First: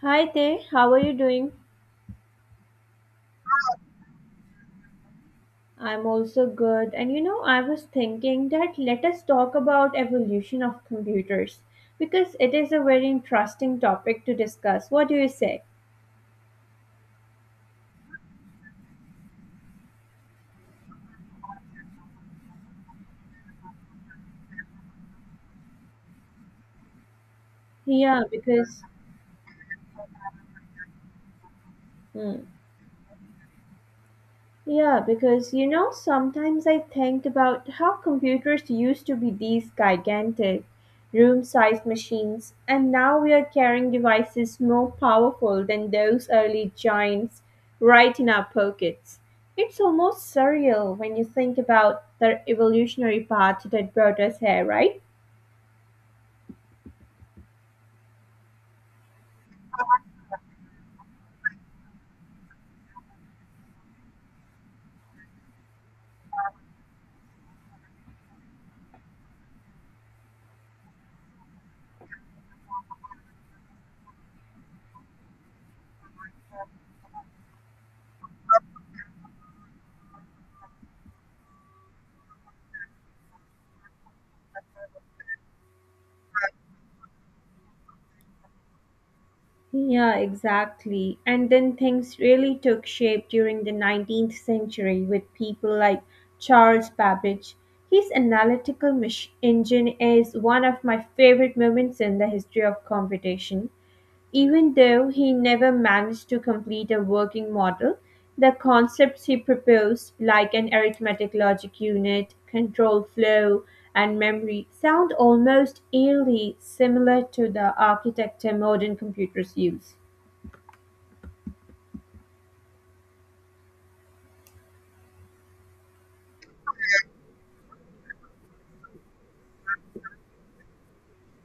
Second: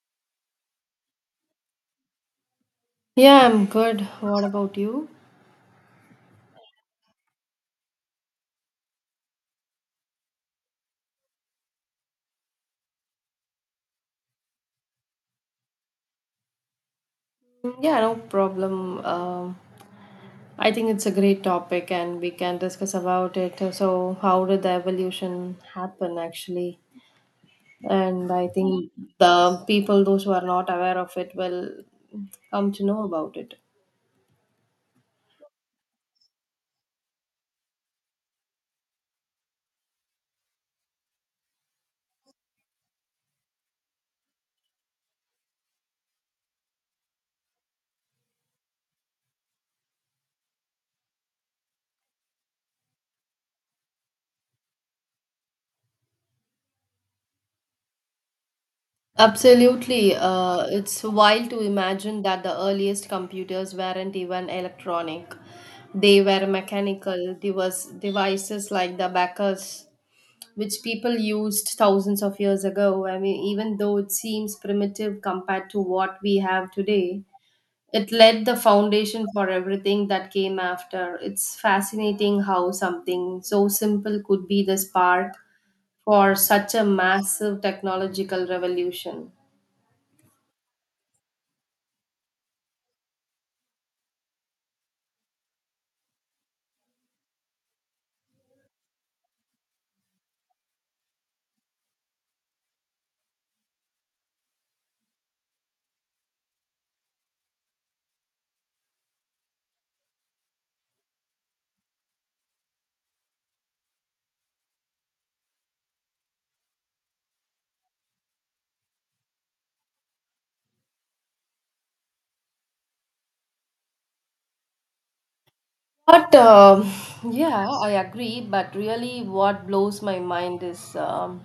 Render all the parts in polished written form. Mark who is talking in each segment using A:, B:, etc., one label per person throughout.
A: Hi there, how are you doing?
B: Yeah, I'm good. What about you?
A: I'm also good. And you know, I was thinking that let us talk about evolution of computers because it is a very interesting topic to discuss. What do you say?
B: Mm, yeah, no problem. I think it's a great topic and we can discuss about it. So, how did the evolution happen actually?
A: Yeah,
B: And I
A: because
B: think the people, those who are not aware of it, will
A: hmm.
B: come to know about it.
A: Yeah, because you know, sometimes I think about how computers used to be these gigantic, room sized machines, and now we are carrying devices more powerful than those early giants right in our pockets. It's almost surreal when you think about the evolutionary path that brought us here, right?
B: Absolutely. It's wild to imagine that the earliest computers weren't even electronic. They were mechanical devices like the Bacchus which people used thousands of years ago. I mean, even though it seems primitive compared to what we have today, it laid the foundation for everything that came after. It's fascinating how something so simple could be the spark for such a massive technological revolution.
A: Yeah, exactly. And then things really took shape during the 19th century with people like Charles Babbage. His analytical engine is one of my favorite moments in the history of computation. Even though he never managed to complete a working model, the concepts he proposed, like an arithmetic logic unit, control flow, and memory, sound almost eerily similar to the architecture modern computers use.
B: But yeah, I agree. But really, what blows my mind is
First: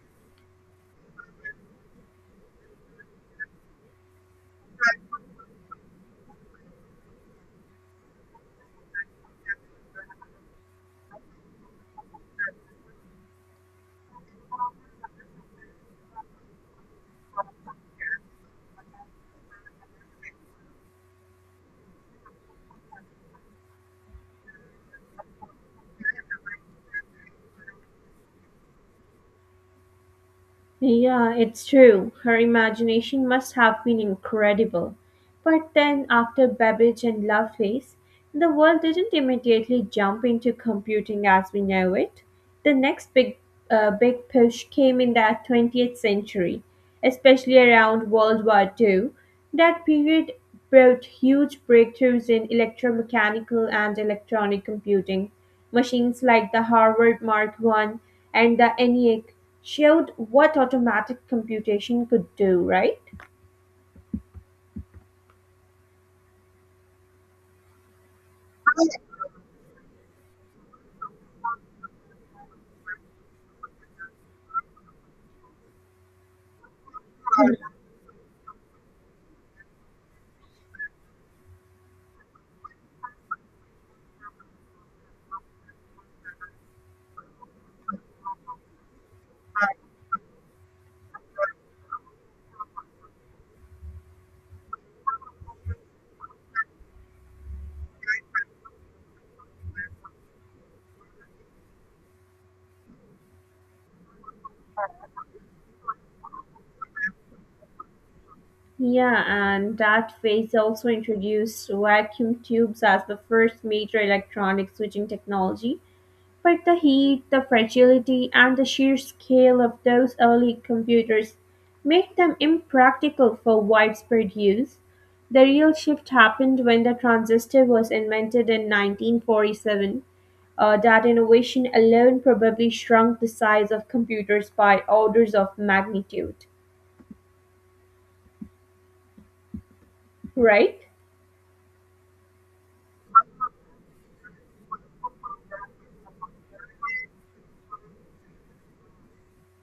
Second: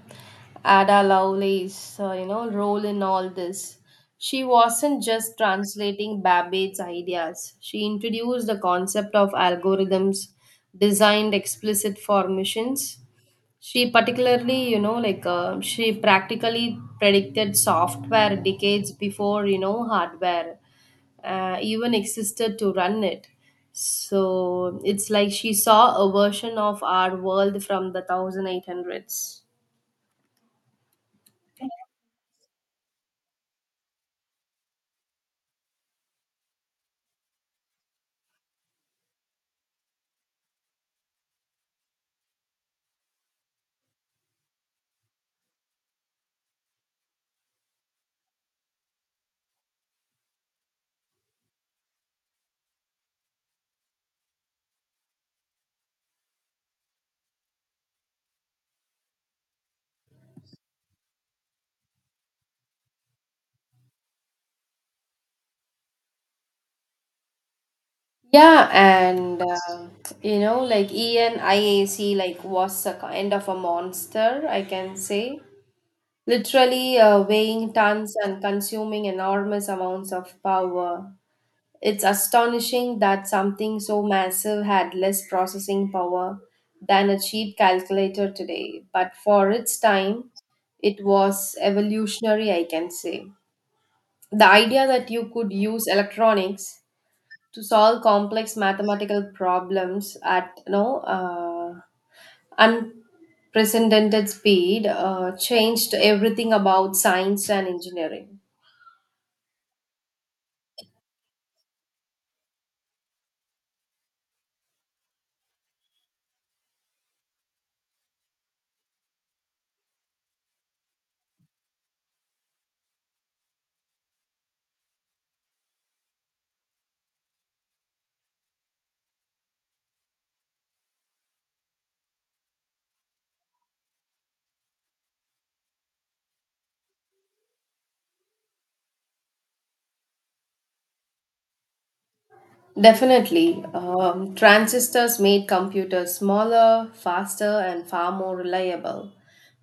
B: Ada Lovelace's, role in all this. She wasn't just translating Babbage's ideas. She introduced the concept of algorithms designed explicit for missions she particularly, you know, like she practically predicted software decades before, hardware even existed to run it. So it's like she saw a version of our world from the 1800s.
A: Yeah, it's true. Her imagination must have been incredible. But then, after Babbage and Loveface, the world didn't immediately jump into computing as we know it. The next big push came in the 20th century, especially around World War Two. That period brought huge breakthroughs in electromechanical and electronic computing. Machines like the Harvard Mark I and the ENIAC showed what automatic computation could do, right?
B: Yeah, and like ENIAC, like was a kind of a monster, I can say. Literally weighing tons and consuming enormous amounts of power. It's astonishing that something so massive had less processing power than a cheap calculator today, but for its time, it was evolutionary, I can say. The idea that you could use electronics to solve complex mathematical problems at unprecedented speed changed everything about science and engineering.
A: Yeah, and that phase also introduced vacuum tubes as the first major electronic switching technology. But the heat, the fragility, and the sheer scale of those early computers made them impractical for widespread use. The real shift happened when the transistor was invented in 1947. That innovation alone probably shrunk the size of computers by orders of magnitude, right?
B: Definitely. Transistors made computers smaller, faster, and far more reliable.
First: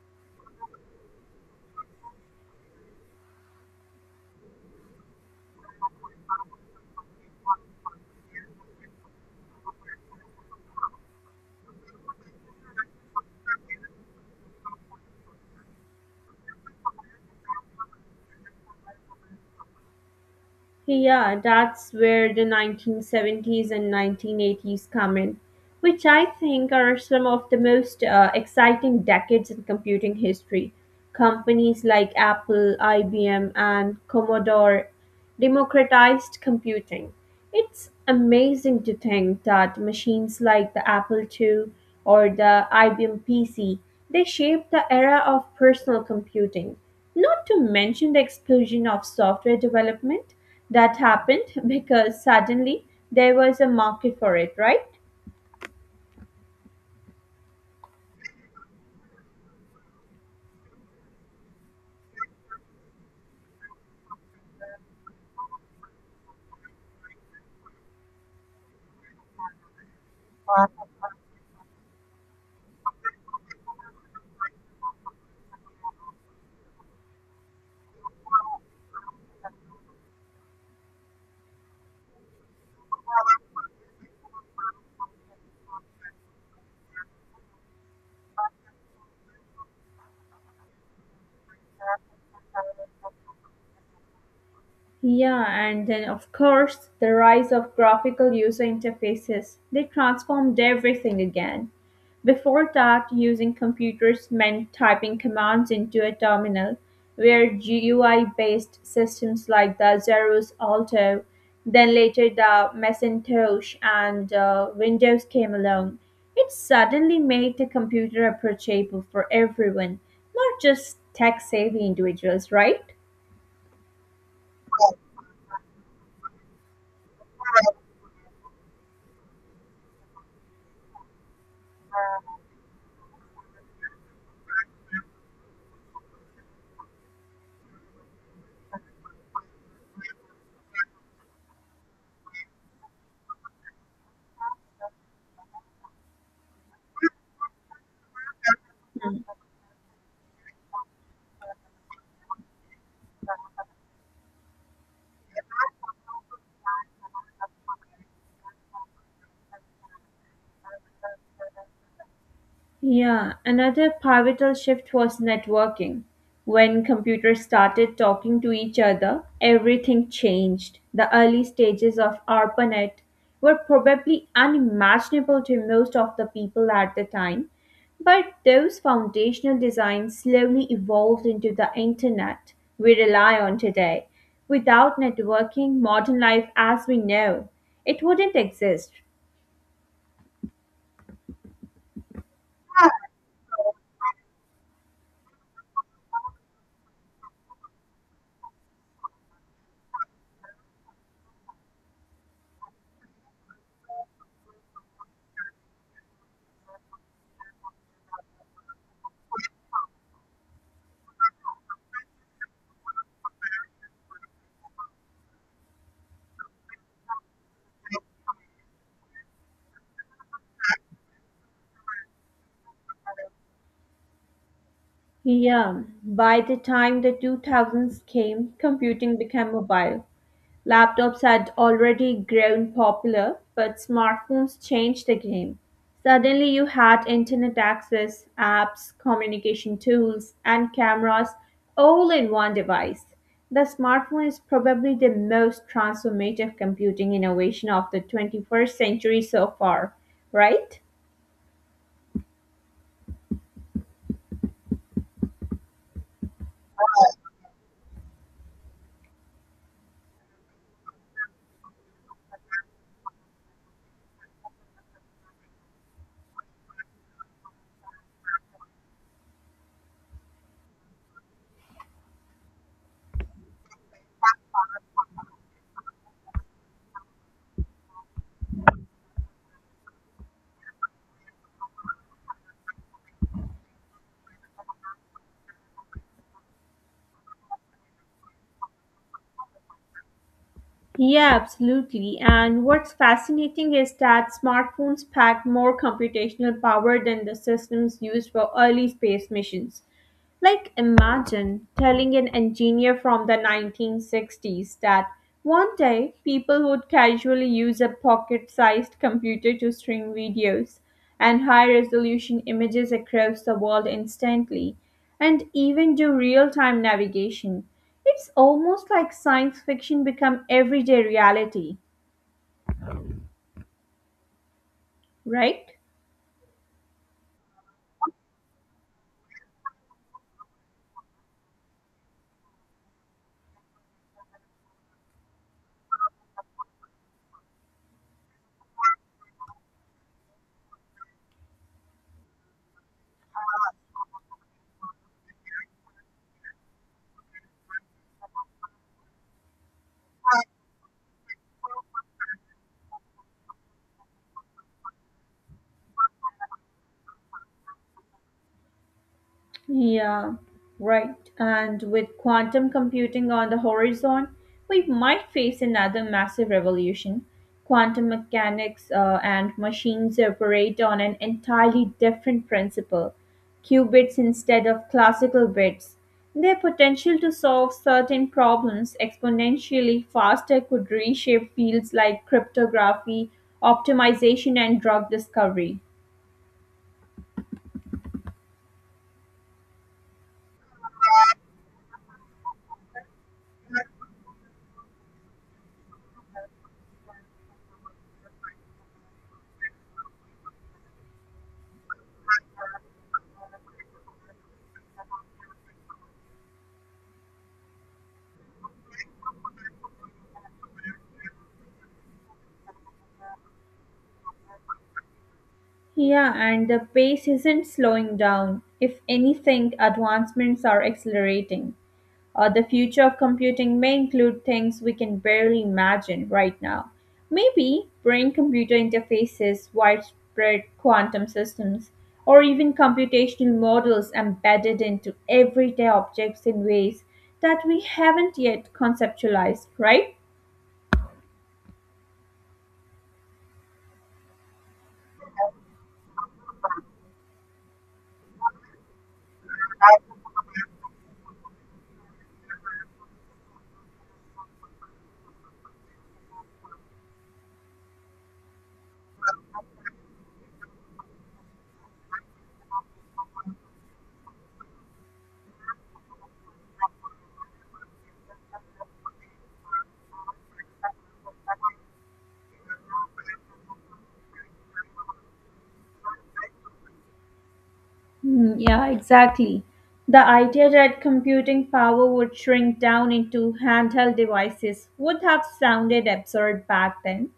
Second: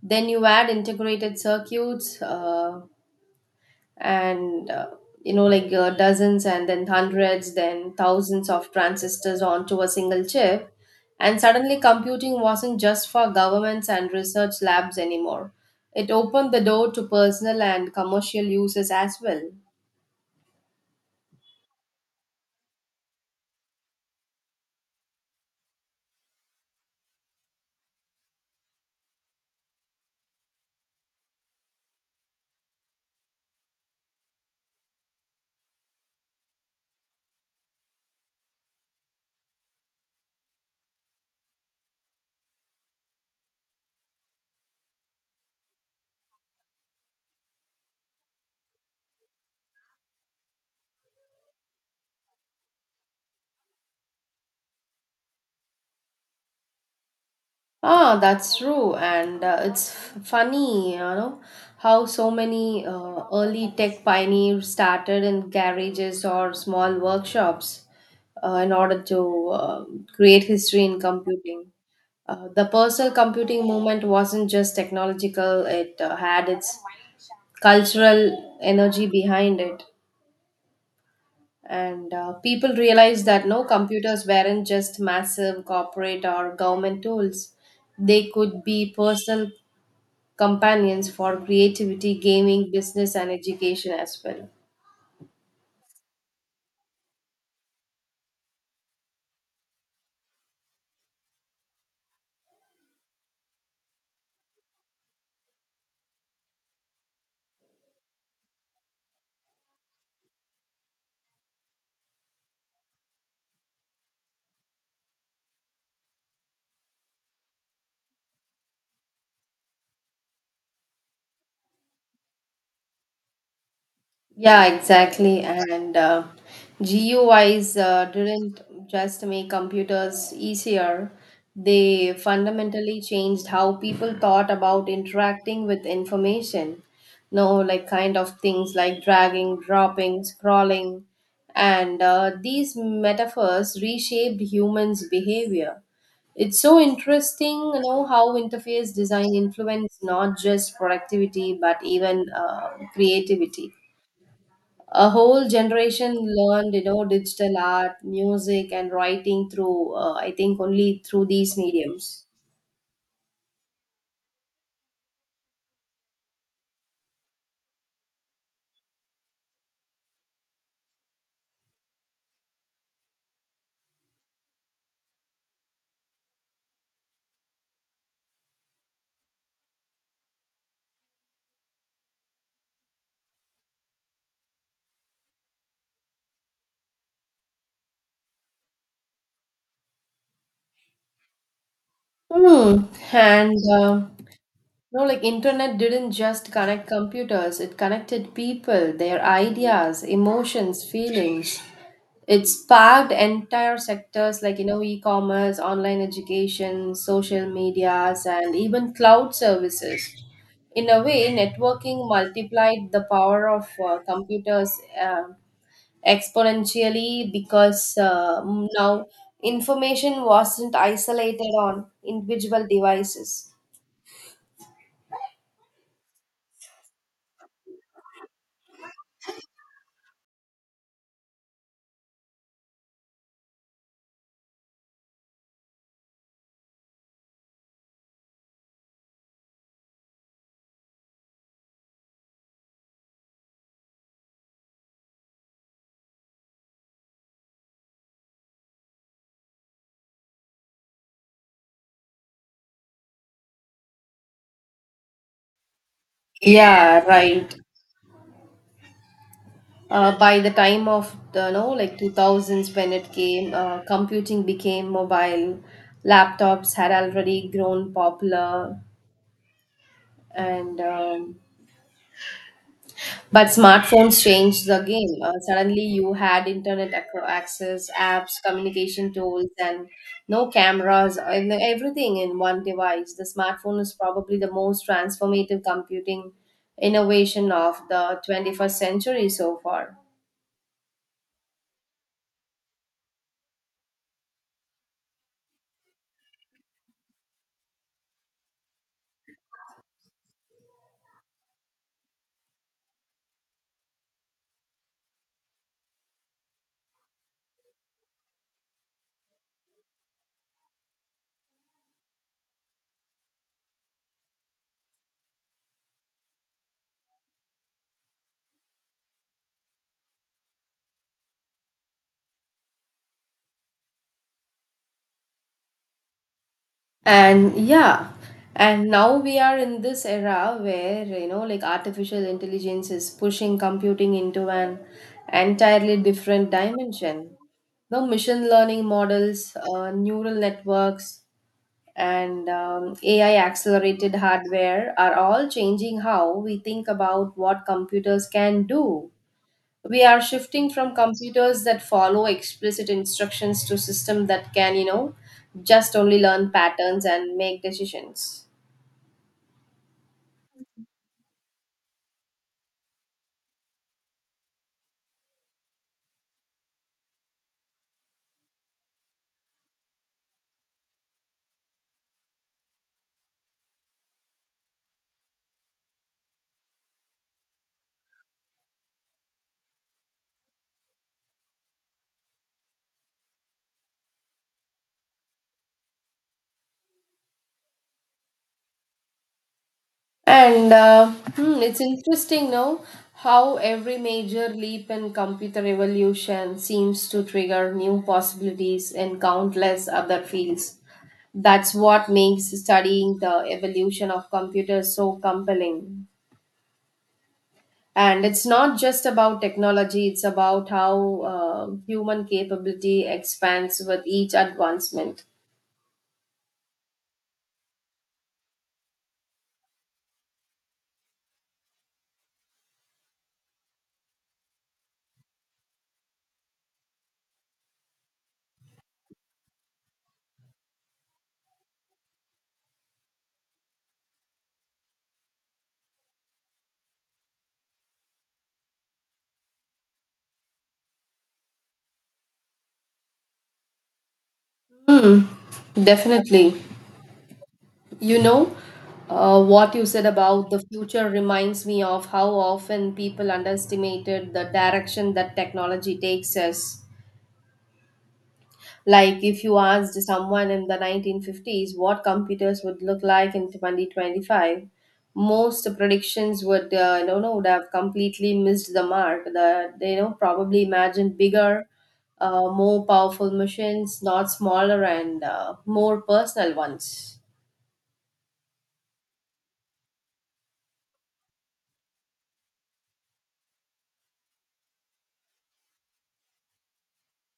B: Then you add integrated circuits and like dozens and then hundreds, then thousands of transistors onto a single chip. And suddenly, computing wasn't just for governments and research labs anymore. It opened the door to personal and commercial uses as well.
A: Yeah, that's where the 1970s and 1980s come in, which I think are some of the most exciting decades in computing history. Companies like Apple, IBM, and Commodore democratized computing. It's amazing to think that machines like the Apple II or the IBM PC, they shaped the era of personal computing, not to mention the explosion of software development that happened because suddenly there was a market for it, right?
B: Ah, that's true, and it's funny, how so many early tech pioneers started in garages or small workshops in order to create history in computing. The personal computing movement wasn't just technological, it had its cultural energy behind it. And people realized that no computers weren't just massive corporate or government tools, they could be personal companions for creativity, gaming, business, and education as well.
A: Yeah, and then of course the rise of graphical user interfaces. They transformed everything again. Before that, using computers meant typing commands into a terminal, where GUI based systems like the Xerox Alto, then later the Macintosh and Windows came along. It suddenly made the computer approachable for everyone, not just tech savvy individuals, right?
B: Yeah, exactly. And GUIs didn't just make computers easier, they fundamentally changed how people thought about interacting with information. No, like kind of things like dragging, dropping, scrolling. And these metaphors reshaped humans' behavior. It's so interesting, how interface design influenced not just productivity but even creativity. A whole generation learned digital art, music, and writing through I think only through these mediums.
A: Yeah, another pivotal shift was networking. When computers started talking to each other, everything changed. The early stages of ARPANET were probably unimaginable to most of the people at the time, but those foundational designs slowly evolved into the internet we rely on today. Without networking, modern life as we know, it wouldn't exist.
B: Hmm. And no, like internet didn't just connect computers, it connected people, their ideas, emotions, feelings. It sparked entire sectors like e-commerce, online education, social medias, and even cloud services. In a way, networking multiplied the power of computers. Uh, exponentially because now information wasn't isolated on individual devices.
A: Yeah, by the time the 2000s came, computing became mobile. Laptops had already grown popular, but smartphones changed the game. Suddenly, you had internet access, apps, communication tools, and cameras all in one device. The smartphone is probably the most transformative computing innovation of the 21st century so far, right?
B: Yeah, right. By the time of the no like 2000s when it came, computing became mobile. Laptops had already grown popular, and But smartphones changed the game. Suddenly, you had internet access, apps, communication tools, and no cameras, and everything in one device. The smartphone is probably the most transformative computing innovation of the 21st century so far.
A: Yeah, absolutely. And what's fascinating is that smartphones pack more computational power than the systems used for early space missions. Like, imagine telling an engineer from the 1960s that one day people would casually use a pocket sized computer to stream videos and high resolution images across the world instantly and even do real time navigation. It's almost like science fiction become everyday reality, right?
B: And yeah, and now we are in this era where, like artificial intelligence is pushing computing into an entirely different dimension. No machine learning models, neural networks, and AI accelerated hardware are all changing how we think about what computers can do. We are shifting from computers that follow explicit instructions to systems that can just only learn patterns and make decisions.
A: Yeah, right. And with quantum computing on the horizon, we might face another massive revolution. Quantum mechanics and machines operate on an entirely different principle qubits instead of classical bits. Their potential to solve certain problems exponentially faster could reshape fields like cryptography, optimization, and drug discovery.
B: And it's interesting now how every major leap in computer evolution seems to trigger new possibilities in countless other fields. That's what makes studying the evolution of computers so compelling, and it's not just about technology. It's about how human capability expands with each advancement.
A: Yeah, and the pace isn't slowing down. If anything, advancements are accelerating. The future of computing may include things we can barely imagine right now. Maybe brain computer interfaces, widespread quantum systems, or even computational models embedded into everyday objects in ways that we haven't yet conceptualized, right?
B: Hmm, definitely. You know uh, what you said about the future reminds me of how often people underestimated the direction that technology takes us. Like if you asked someone in the 1950s what computers would look like in 2025, most predictions would you know would have completely missed the mark. They probably imagined bigger, more powerful machines, not smaller and more personal ones.
A: Hmm, yeah, exactly. The idea that computing power would shrink down into handheld devices would have sounded absurd back then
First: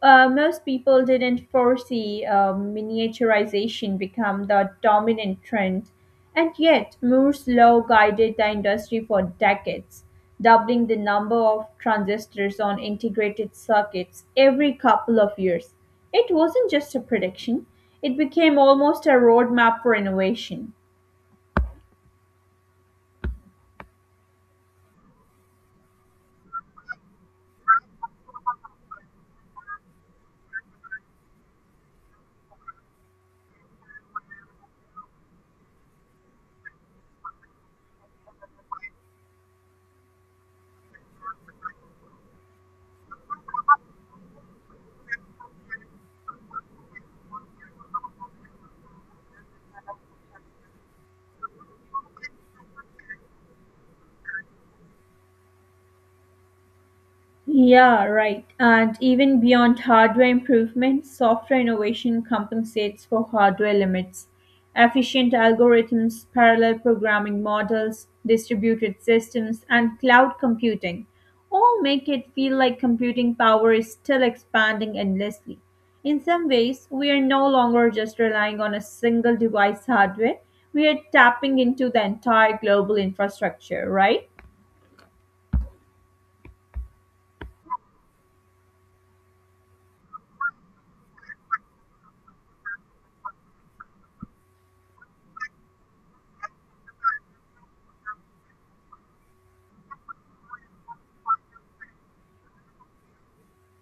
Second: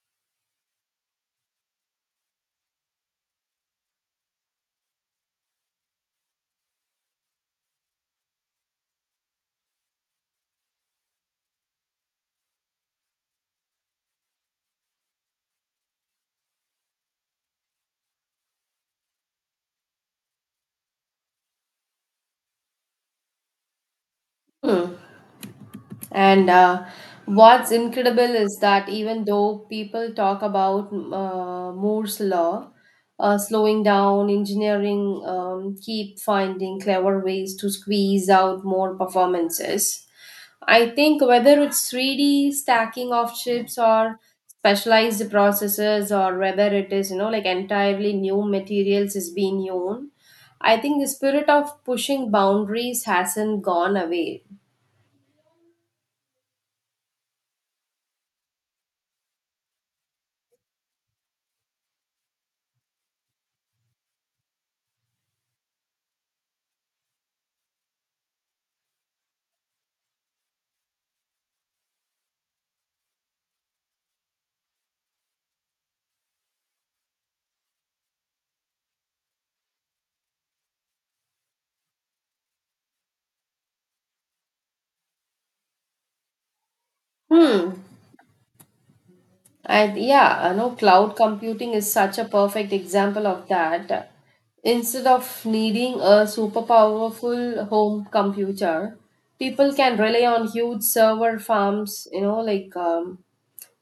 A: most people didn't foresee miniaturization become the dominant trend, and yet Moore's law guided the industry for decades, doubling the number of transistors on integrated circuits every couple of years. It wasn't just a prediction, it became almost a roadmap for innovation.
B: Hmm. And what's incredible is that even though people talk about Moore's law, slowing down engineering, keep finding clever ways to squeeze out more performances. I think whether it's 3D stacking of chips or specialized processors or whether it is, like entirely new materials is being used, I think the spirit of pushing boundaries hasn't gone away.
A: Yeah, right. And even beyond hardware improvements, software innovation compensates for hardware limits. Efficient algorithms, parallel programming models, distributed systems, and cloud computing all make it feel like computing power is still expanding endlessly. In some ways, we are no longer just relying on a single device hardware, we are tapping into the entire global infrastructure, right?
B: Hmm. And yeah, I know cloud computing is such a perfect example of that. Instead of needing a super powerful home computer, people can rely on huge server farms, like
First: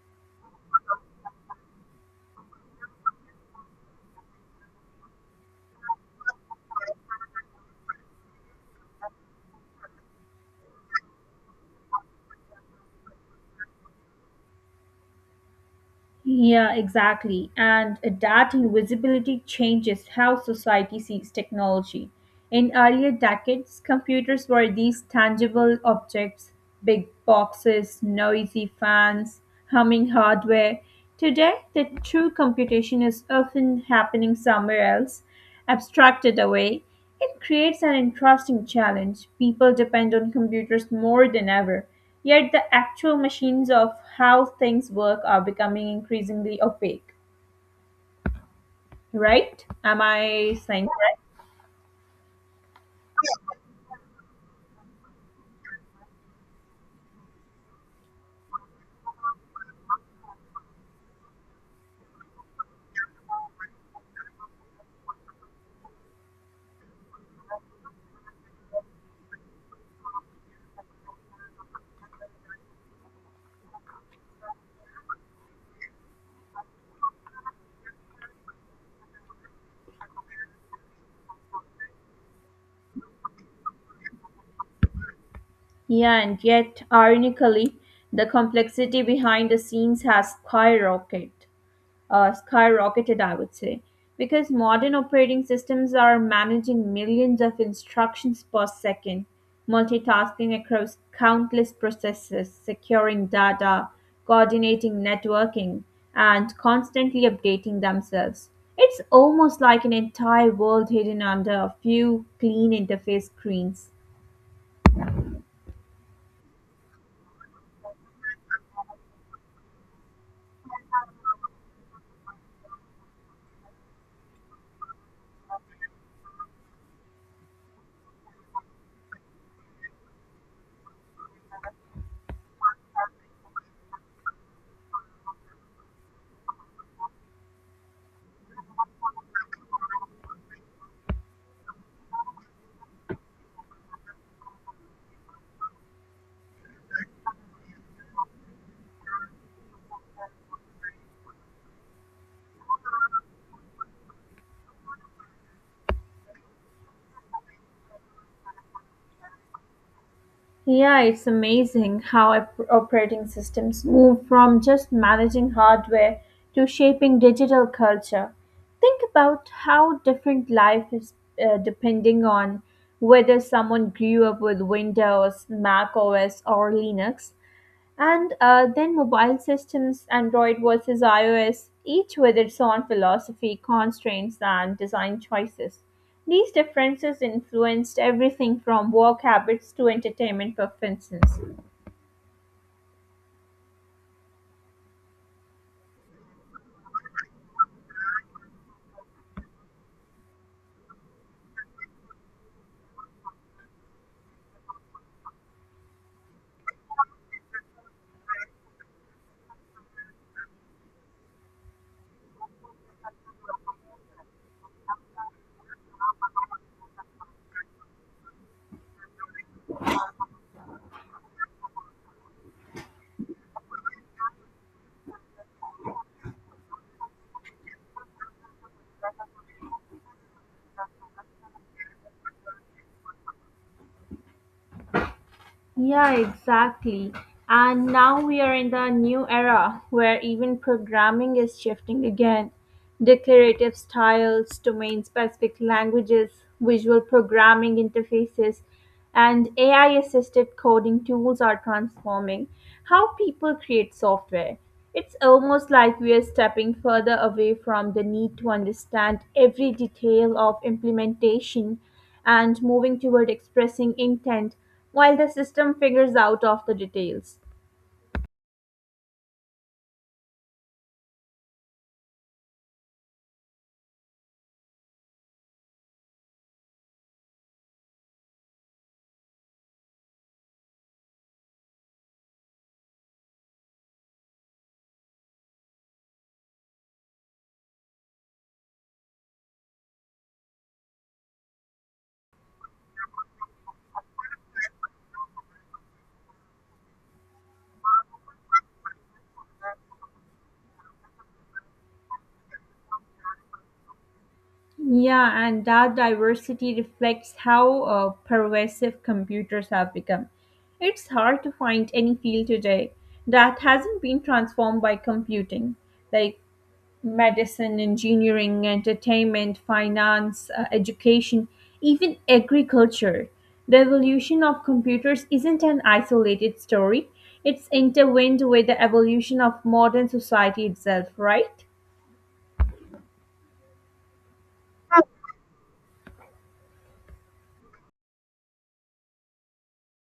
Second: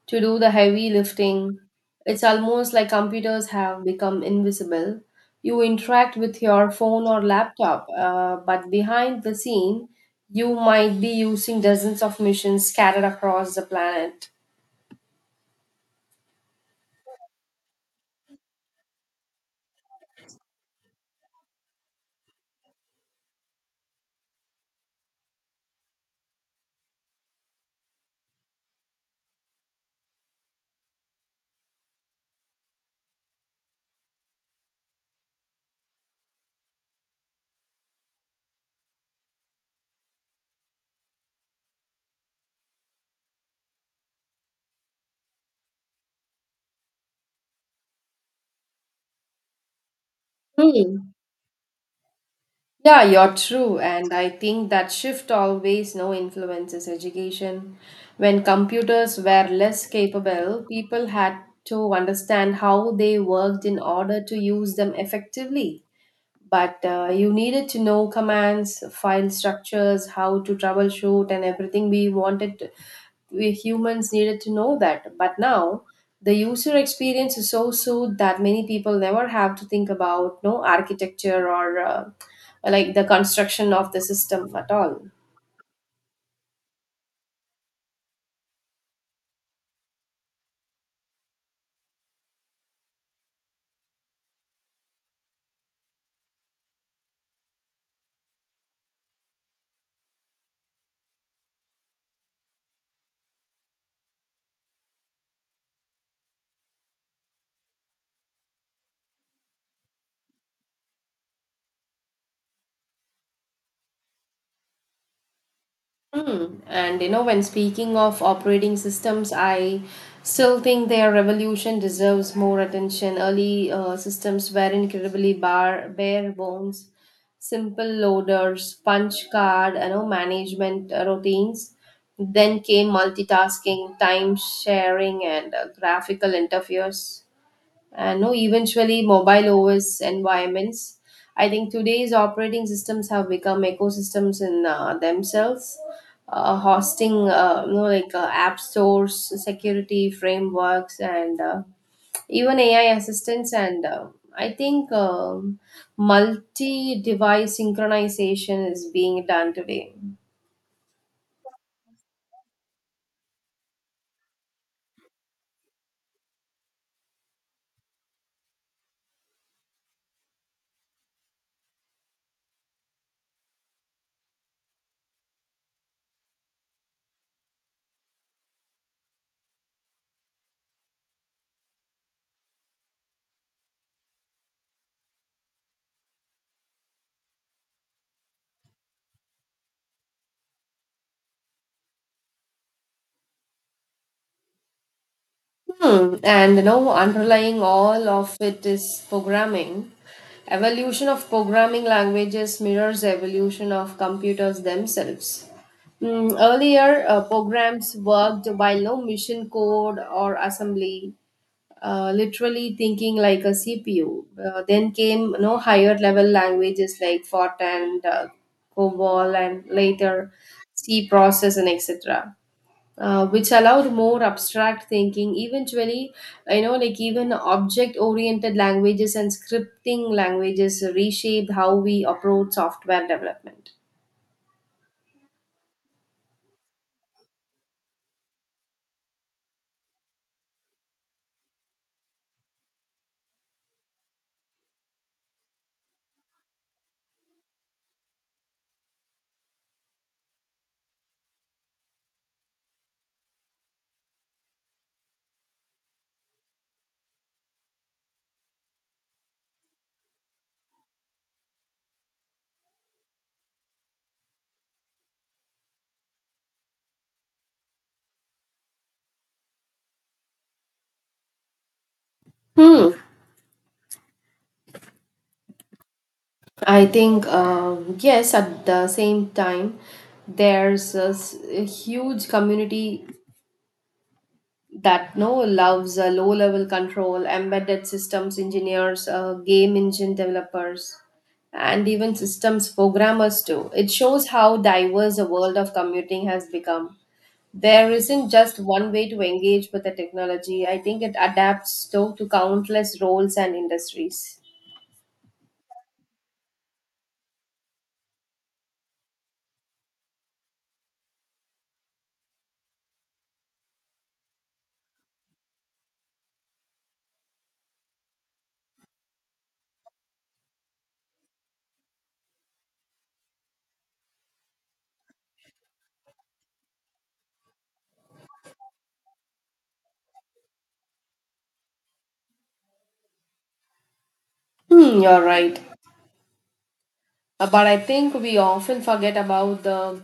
B: to do the heavy lifting. It's almost like computers have become invisible. You interact with your phone or laptop, but behind the scene, you might be using dozens of machines scattered across the planet.
A: Yeah, exactly. And that invisibility changes how society sees technology. In earlier decades, computers were these tangible objects big boxes, noisy fans, humming hardware. Today, the true computation is often happening somewhere else, abstracted away. It creates an interesting challenge. People depend on computers more than ever. Yet the actual machines of how things work are becoming increasingly opaque, right? Am I saying
B: Hmm.
A: correct?
B: Yeah, you're true. And I think that shift always no influences education. When computers were less capable, people had to understand how they worked in order to use them effectively, but you needed to know commands, file structures, how to troubleshoot, and everything we wanted, we humans needed to know that. But now the user experience is so smooth that many people never have to think about no architecture or like the construction of the system at all.
A: Yeah, and yet, ironically, the complexity behind the scenes has skyrocketed. Skyrocketed, I would say, because modern operating systems are managing millions of instructions per second, multitasking across countless processes, securing data, coordinating networking, and constantly updating themselves. It's almost like an entire world hidden under a few clean interface screens.
B: Mm. And when speaking of operating systems, I still think their revolution deserves more attention. Early systems were incredibly bare bones, simple loaders, punch card, management routines. Then came multitasking, time sharing, and graphical interfaces, and no eventually mobile OS environments. I think today's operating systems have become ecosystems in themselves, hosting like app stores, security frameworks, and even AI assistants. And I think multi-device synchronization is being done today.
A: Yeah, it's amazing how operating systems move from just managing hardware to shaping digital culture. Think about how different life is depending on whether someone grew up with Windows, Mac OS, or Linux. And then mobile systems, Android versus iOS, each with its own philosophy, constraints, and design choices. These differences influenced everything from work habits to entertainment preferences.
B: Hmm. And underlying all of it is programming. Evolution of programming languages mirrors evolution of computers themselves. Earlier, programs worked by no machine code or assembly, literally thinking like a CPU. Then came no higher level languages like Fortran, COBOL, and later C process and etc. Which allowed more abstract thinking. Eventually, like even object oriented languages and scripting languages reshaped how we approach software development.
A: Yeah, exactly. And now we are in the new era where even programming is shifting again. Declarative styles, domain specific languages, visual programming interfaces, and AI assisted coding tools are transforming how people create software. It's almost like we are stepping further away from the need to understand every detail of implementation and moving toward expressing intent while the system figures out of the details.
B: Hmm. I think yes. At the same time, there's a huge community that no loves low level control, embedded systems engineers, game engine developers, and even systems programmers too. It shows how diverse the world of computing has become. There isn't just one way to engage with the technology. I think it adapts though to countless roles and industries.
A: Yeah, and that diversity reflects how pervasive computers have become. It's hard to find any field today that hasn't been transformed by computing. Like medicine, engineering, entertainment, finance, education, even agriculture. The evolution of computers isn't an isolated story, it's intertwined with the evolution of modern society itself, right?
B: Hmm, you're right. But I think we often forget about the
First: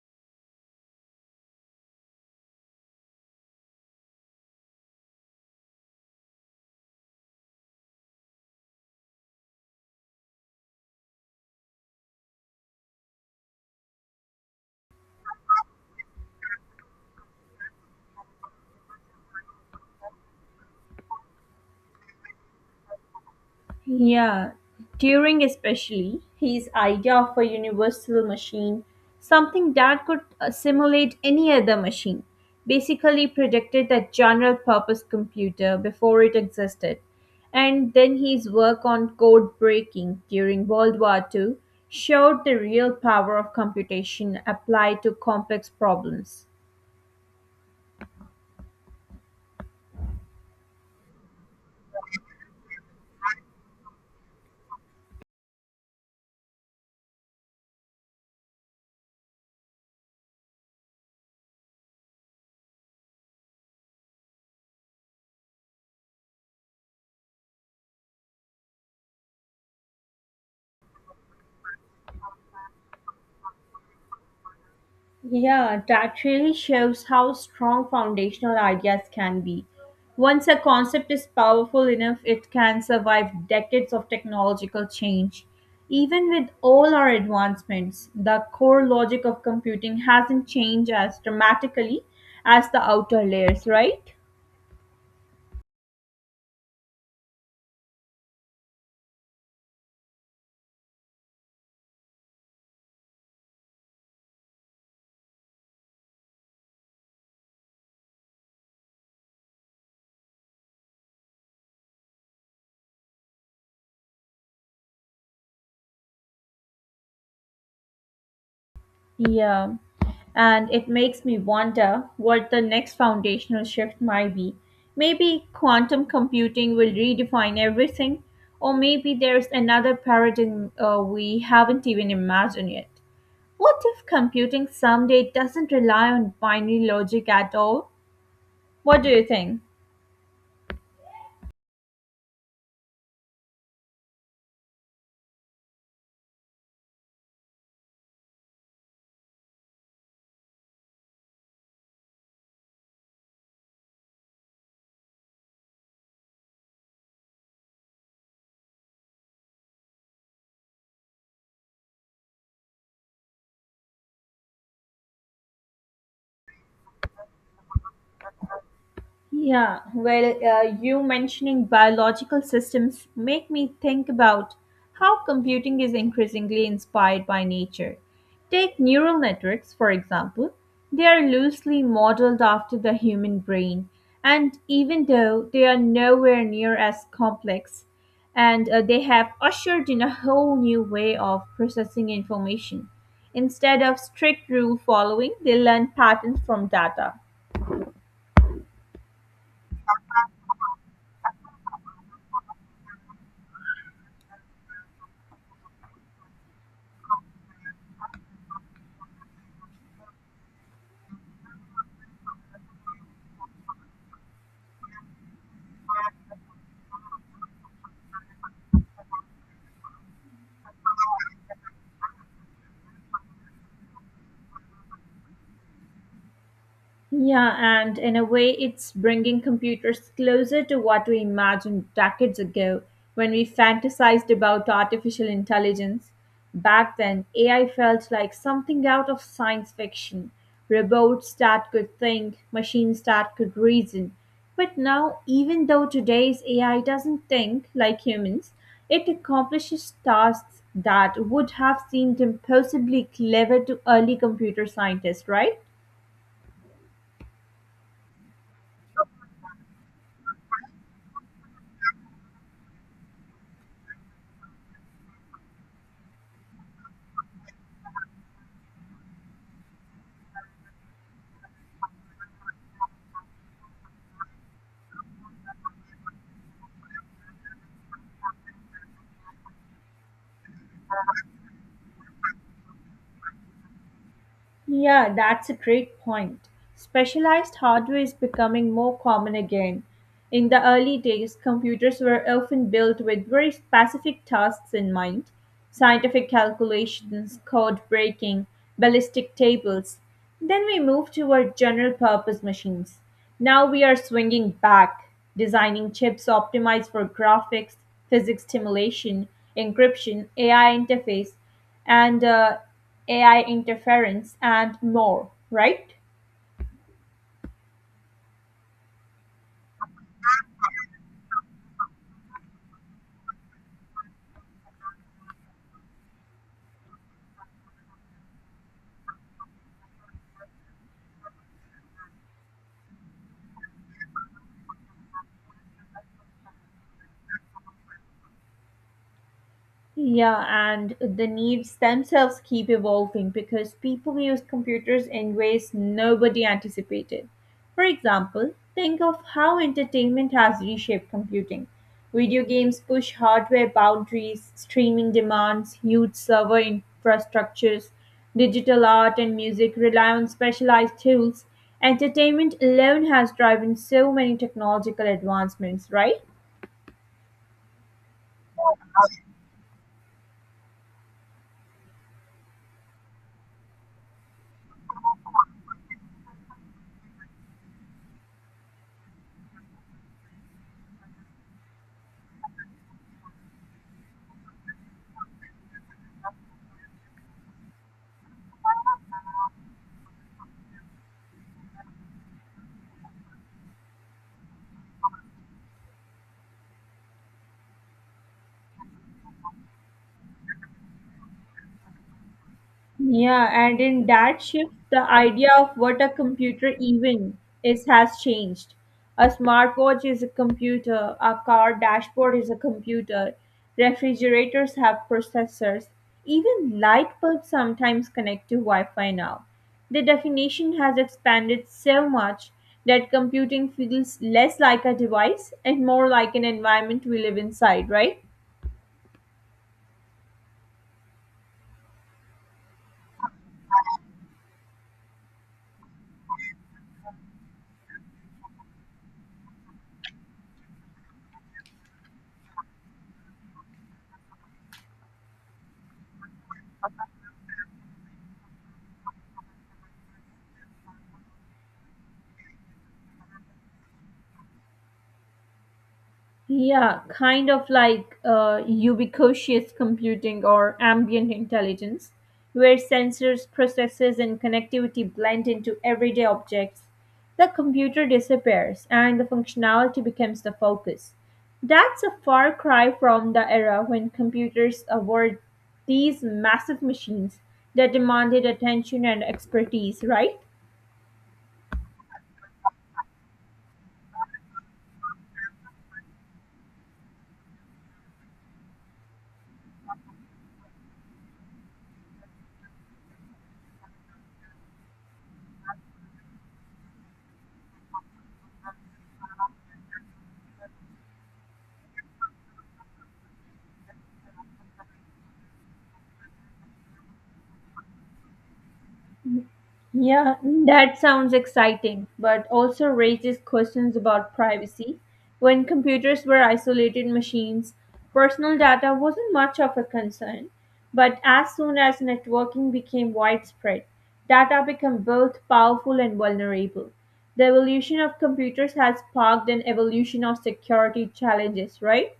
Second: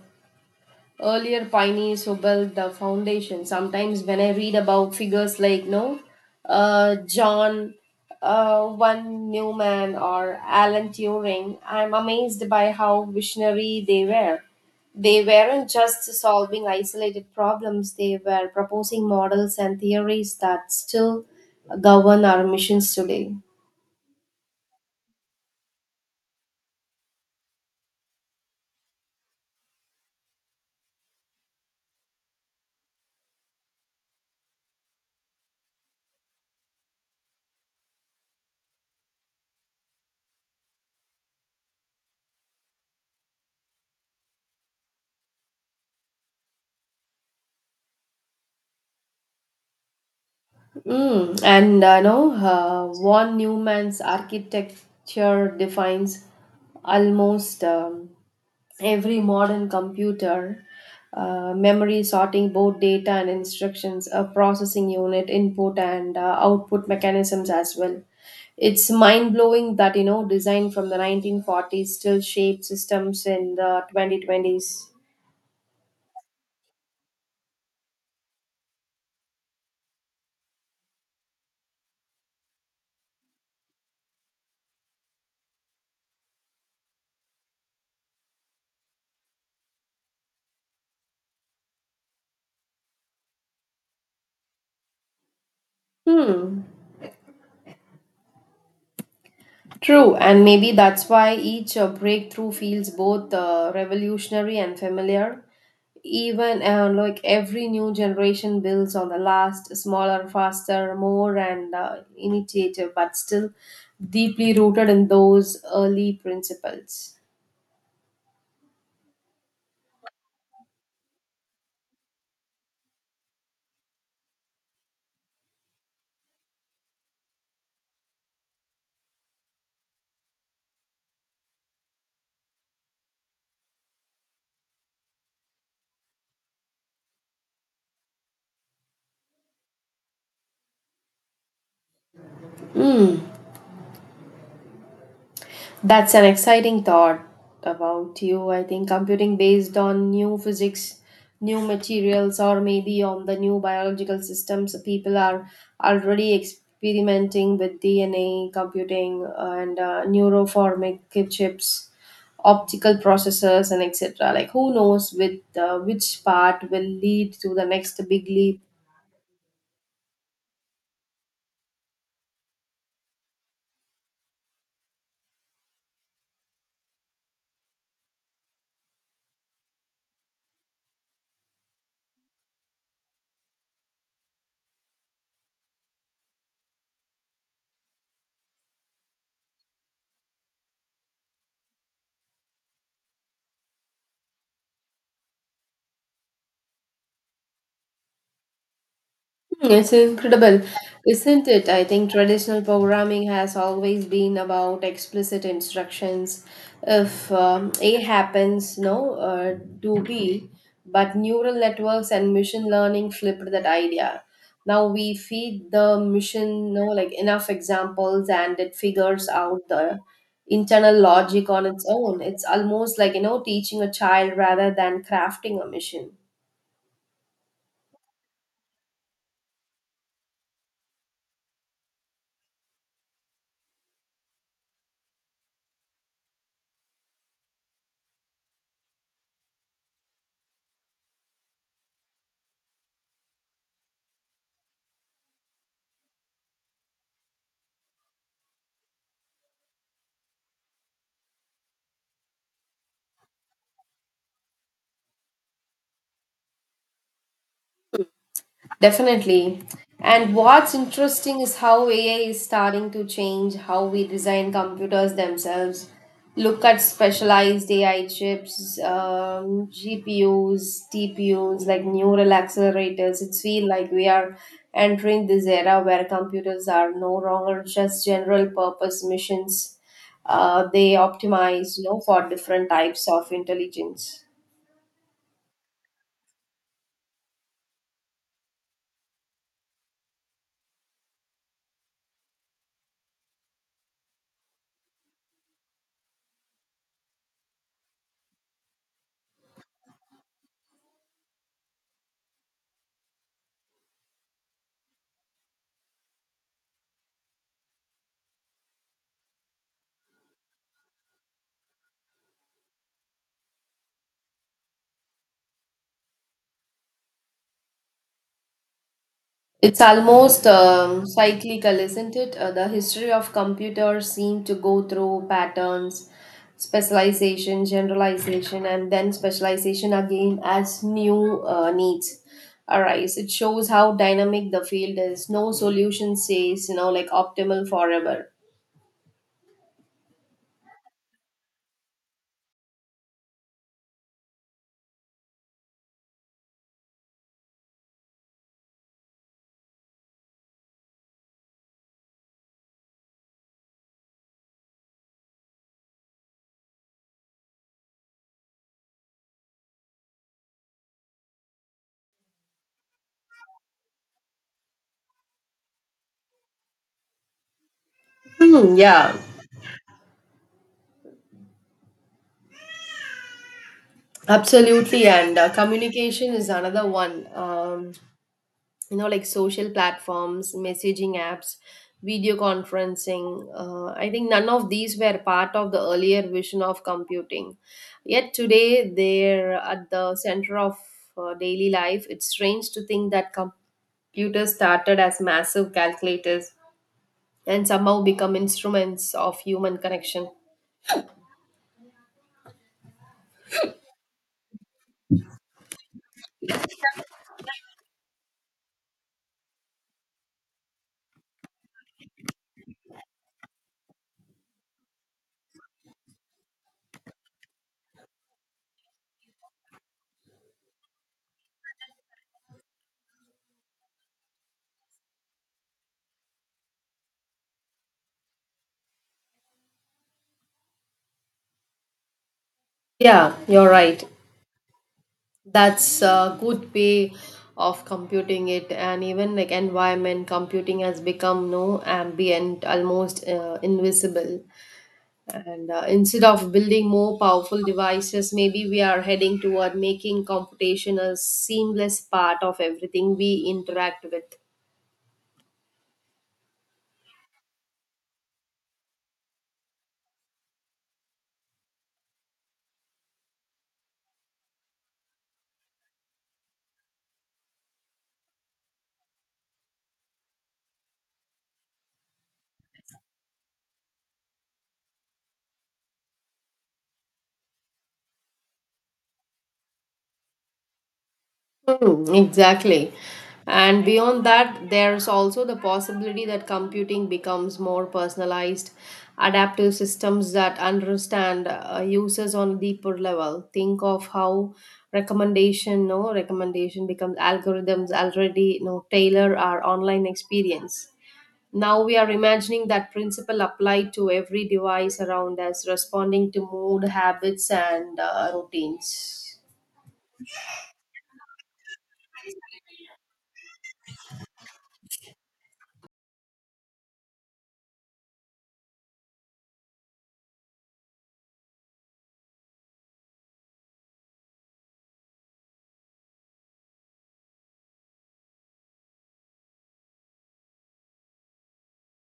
B: earlier pioneers who built the foundation. Sometimes when I read about figures like no, John, one Newman or Alan Turing, I'm amazed by how visionary they were. They weren't just solving isolated problems; they were proposing models and theories that still govern our missions today.
A: Yeah, Turing especially, his idea of a universal machine, something that could simulate any other machine, basically predicted that general purpose computer before it existed. And then his work on code breaking during World War Two showed the real power of computation applied to complex problems.
B: And I know Von Neumann's architecture defines almost every modern computer. Memory sorting both data and instructions, a processing unit, input and output mechanisms as well. It's mind blowing that design from the 1940s still shapes systems in the 2020s.
A: Yeah, that really shows how strong foundational ideas can be. Once a concept is powerful enough, it can survive decades of technological change. Even with all our advancements, the core logic of computing hasn't changed as dramatically as the outer layers, right?
B: Hmm. True, and maybe that's why each breakthrough feels both revolutionary and familiar. Even like every new generation builds on the last, smaller, faster, more, and initiative, but still deeply rooted in those early principles.
A: Yeah. And it makes me wonder what the next foundational shift might be. Maybe quantum computing will redefine everything, or maybe there's another paradigm we haven't even imagined yet. What if computing someday doesn't rely on binary logic at all? What do you think?
B: That's an exciting thought about you. I think computing based on new physics, new materials, or maybe on the new biological systems, people are already experimenting with DNA computing and neuroformic chips, optical processors, and etc. Like, who knows with which part will lead to the next big leap.
A: Yeah, well, you mentioning biological systems make me think about how computing is increasingly inspired by nature. Take neural networks, for example. They are loosely modeled after the human brain, and even though they are nowhere near as complex, and they have ushered in a whole new way of processing information. Instead of strict rule following, they learn patterns from data.
B: Hmm, it's incredible, isn't it? I think traditional programming has always been about explicit instructions. If A happens, no, do B. But neural networks and machine learning flipped that idea. Now we feed the machine, no, like enough examples, and it figures out the internal logic on its own. It's almost like teaching a child rather than crafting a machine.
A: Yeah, and in a way, it's bringing computers closer to what we imagined decades ago when we fantasized about artificial intelligence. Back then, AI felt like something out of science fiction robots that could think, machines that could reason. But now, even though today's AI doesn't think like humans, it accomplishes tasks that would have seemed impossibly clever to early computer scientists, right?
B: Definitely. And what's interesting is how AI is starting to change how we design computers themselves. Look at specialized AI chips, GPUs, TPUs, like neural accelerators. It's feel like we are entering this era where computers are no longer just general purpose machines. They optimize, for different types of intelligence.
A: Yeah, that's a great point. Specialized hardware is becoming more common again. In the early days, computers were often built with very specific tasks in mind scientific calculations, code breaking, ballistic tables. Then we moved toward general purpose machines. Now we are swinging back, designing chips optimized for graphics, physics simulation, encryption, AI interface and AI interference and more, right?
B: It's almost cyclical, isn't it? The history of computers seem to go through patterns, specialization, generalization, and then specialization again as new needs arise. It shows how dynamic the field is. No solution says, like optimal forever.
A: Yeah, and the needs themselves keep evolving because people use computers in ways nobody anticipated. For example, think of how entertainment has reshaped computing. Video games push hardware boundaries, streaming demands huge server infrastructures, digital art and music rely on specialized tools. Entertainment alone has driven so many technological advancements, right?
B: Hmm, yeah, absolutely. And communication is another one. Like social platforms, messaging apps, video conferencing, I think none of these were part of the earlier vision of computing, yet today they're at the center of daily life. It's strange to think that computers started as massive calculators and somehow become instruments of human connection.
A: Yeah, and in that shift, the idea of what a computer even is has changed. A smartwatch is a computer, a car dashboard is a computer, refrigerators have processors, even light bulbs sometimes connect to Wi Fi now. The definition has expanded so much that computing feels less like a device and more like an environment we live inside, right?
B: Yeah, you're right. That's a good way of computing it. And even like environment computing has become no ambient, almost invisible, and instead of building more powerful devices, maybe we are heading toward making computation a seamless part of everything we interact with.
A: Yeah, kind of like ubiquitous computing or ambient intelligence, where sensors, processes, and connectivity blend into everyday objects. The computer disappears and the functionality becomes the focus. That's a far cry from the era when computers were these massive machines that demanded attention and expertise, right?
B: Hmm, exactly. And beyond that, there's also the possibility that computing becomes more personalized, adaptive systems that understand users on a deeper level. Think of how recommendation becomes algorithms already, no tailor our online experience. Now we are imagining that principle applied to every device around us, responding to mood, habits, and routines.
A: Yeah, that sounds exciting, but also raises questions about privacy. When computers were isolated machines, personal data wasn't much of a concern. But as soon as networking became widespread, data became both powerful and vulnerable. The evolution of computers has sparked an evolution of security challenges, right?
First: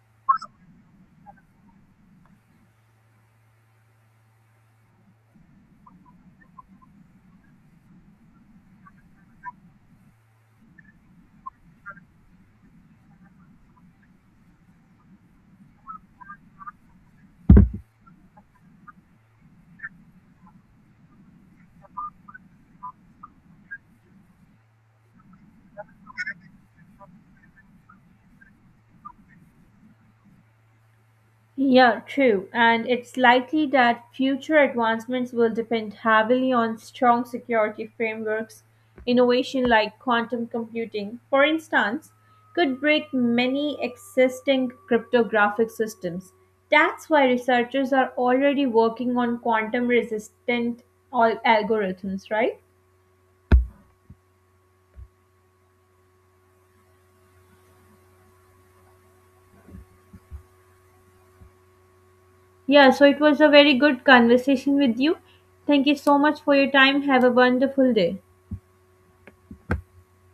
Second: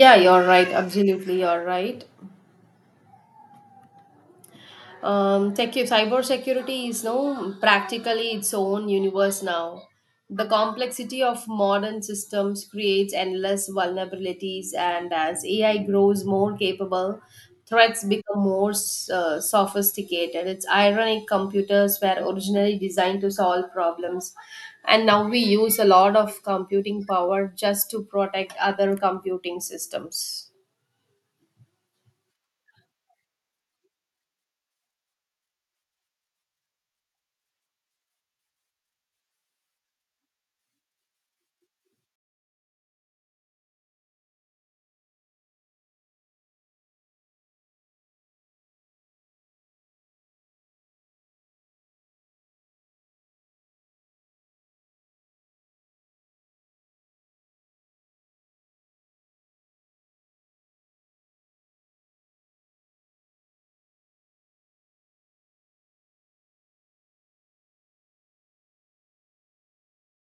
B: Yeah, you're right. Absolutely, you're right. Cyber security is now practically its own universe now. The complexity of modern systems creates endless vulnerabilities, and as AI grows more capable, threats become more sophisticated. It's ironic, computers were originally designed to solve problems, and now we use a lot of computing power just to protect other computing systems.
A: Yeah, true. And it's likely that future advancements will depend heavily on strong security frameworks. Innovation like quantum computing, for instance, could break many existing cryptographic systems. That's why researchers are already working on quantum resistant all algorithms, right? Yeah, so it was a very good conversation with you. Thank you so much for your time. Have a wonderful day.